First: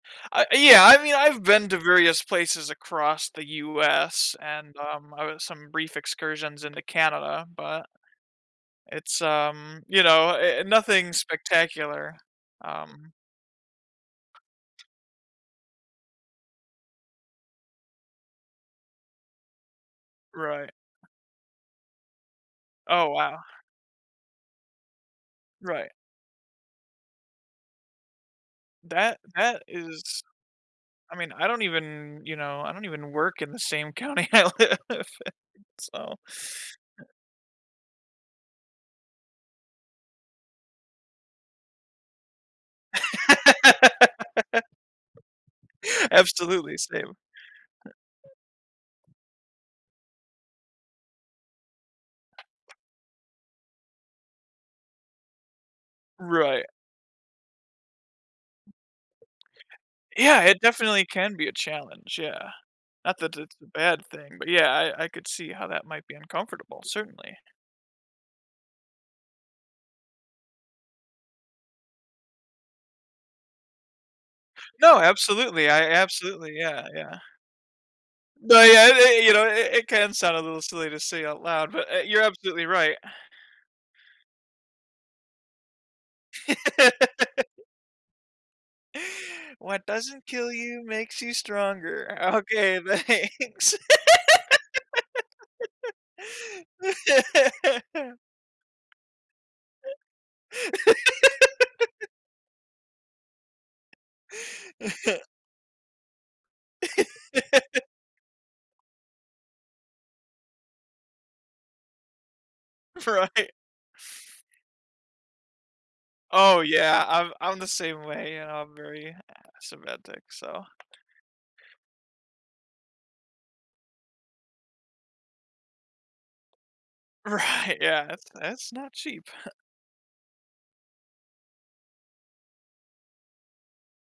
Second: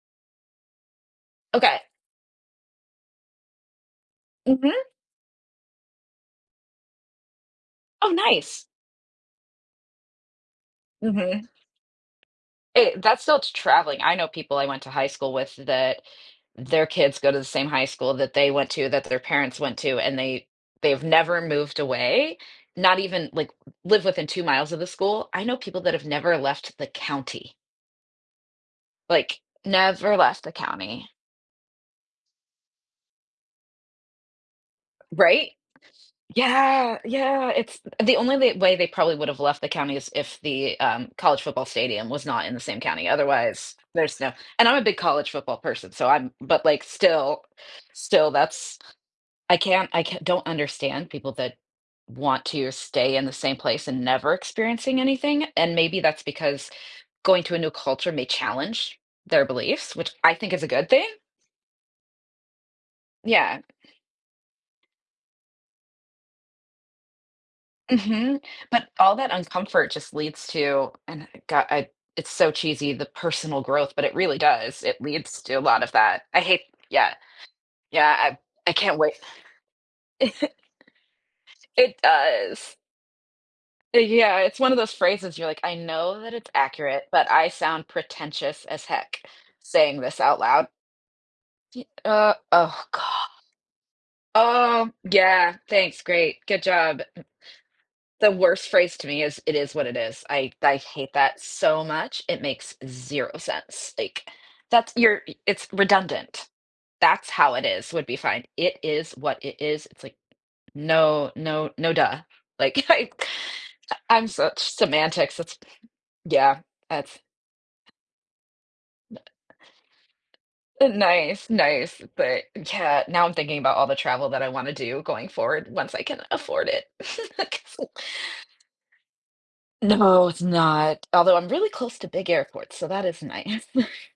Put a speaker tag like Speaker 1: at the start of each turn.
Speaker 1: I uh, yeah, I mean, I've been to
Speaker 2: Okay.
Speaker 1: various places across the US and,
Speaker 2: Mhm.
Speaker 1: um, I had some brief excursions into Canada, but
Speaker 2: Oh, nice.
Speaker 1: it's, um, you know, uh uh, nothing
Speaker 2: Mhm.
Speaker 1: spectacular,
Speaker 2: Eh,
Speaker 1: um
Speaker 2: that's still t traveling, I know people I went to high school with that their kids go to the same high school that they went to, that their parents went to, and they
Speaker 1: Right.
Speaker 2: they've never moved away. Not
Speaker 1: Oh,
Speaker 2: even,
Speaker 1: wow.
Speaker 2: like, live within 2 miles of the school. I know people
Speaker 1: Right.
Speaker 2: that have never left the county.
Speaker 1: That
Speaker 2: Like,
Speaker 1: that
Speaker 2: never
Speaker 1: is
Speaker 2: left the county.
Speaker 1: I mean, I don't even, you know, I don't even work in the same county I live in,
Speaker 2: Right?
Speaker 1: so
Speaker 2: Yeah, yeah, it's the only they way they probably would’ve have left the county is if the, um, college football stadium was not in the same county, otherwise, there's no and I'm a big college football person, so I'm but,
Speaker 1: Absolutely,
Speaker 2: like,
Speaker 1: same.
Speaker 2: still still, that's I can't, I can don't understand people that want to stay in the same place and never experiencing anything, and maybe that's
Speaker 1: Right.
Speaker 2: because going to a new culture may challenge their beliefs, which I
Speaker 1: Yeah,
Speaker 2: think
Speaker 1: it
Speaker 2: is a good
Speaker 1: definitely
Speaker 2: thing.
Speaker 1: can be a challenge, yeah. Not that it's
Speaker 2: Yeah.
Speaker 1: a bad thing, but yeah, I I could see how that might be uncomfortable, certainly.
Speaker 2: Mhm, but all that uncomfort just leads to and I g i it's so cheesy, the personal growth, but it really does, it
Speaker 1: No,
Speaker 2: leads to a
Speaker 1: absolutely,
Speaker 2: lot
Speaker 1: I
Speaker 2: of that. I
Speaker 1: absolutely
Speaker 2: hate
Speaker 1: yeah,
Speaker 2: yeah.
Speaker 1: yeah.
Speaker 2: Yeah, I
Speaker 1: But,
Speaker 2: I
Speaker 1: yeah,
Speaker 2: can't wait.
Speaker 1: i you know, it it can sound a little silly to say out loud, but,
Speaker 2: It
Speaker 1: eh, you're absolutely
Speaker 2: does.
Speaker 1: right.
Speaker 2: Yeah, it's one of those phrases you're like, "I know that it's accurate, but I sound pretentious as heck,
Speaker 1: What
Speaker 2: saying this
Speaker 1: doesn't
Speaker 2: out
Speaker 1: kill
Speaker 2: loud."
Speaker 1: you makes you
Speaker 2: G
Speaker 1: stronger.
Speaker 2: uh
Speaker 1: Okay,
Speaker 2: oh, god.
Speaker 1: thanks.
Speaker 2: Oh, yeah, thanks, great, good job, m the worst phrase to me is, "it is what it is." I I hate that so much, it makes zero sense. Like, that's you're it's redundant. "That's how it is," would be fine, "it is what it is," it's like, no, no, no, duh. Like, I
Speaker 1: Right.
Speaker 2: I'm such semantics, it's
Speaker 1: Oh
Speaker 2: yeah,
Speaker 1: yeah,
Speaker 2: that's
Speaker 1: I'm I'm the same way, and I'm very
Speaker 2: Uh
Speaker 1: semantic, so
Speaker 2: Nice, nice, but yeah, now I'm thinking about all the travel that I wanna do going forward once I can afford it, like
Speaker 1: Right,
Speaker 2: [unintelligible]
Speaker 1: yeah, that's that's not cheap.
Speaker 2: No, it's not, although I'm really close to big airports, so that is nice.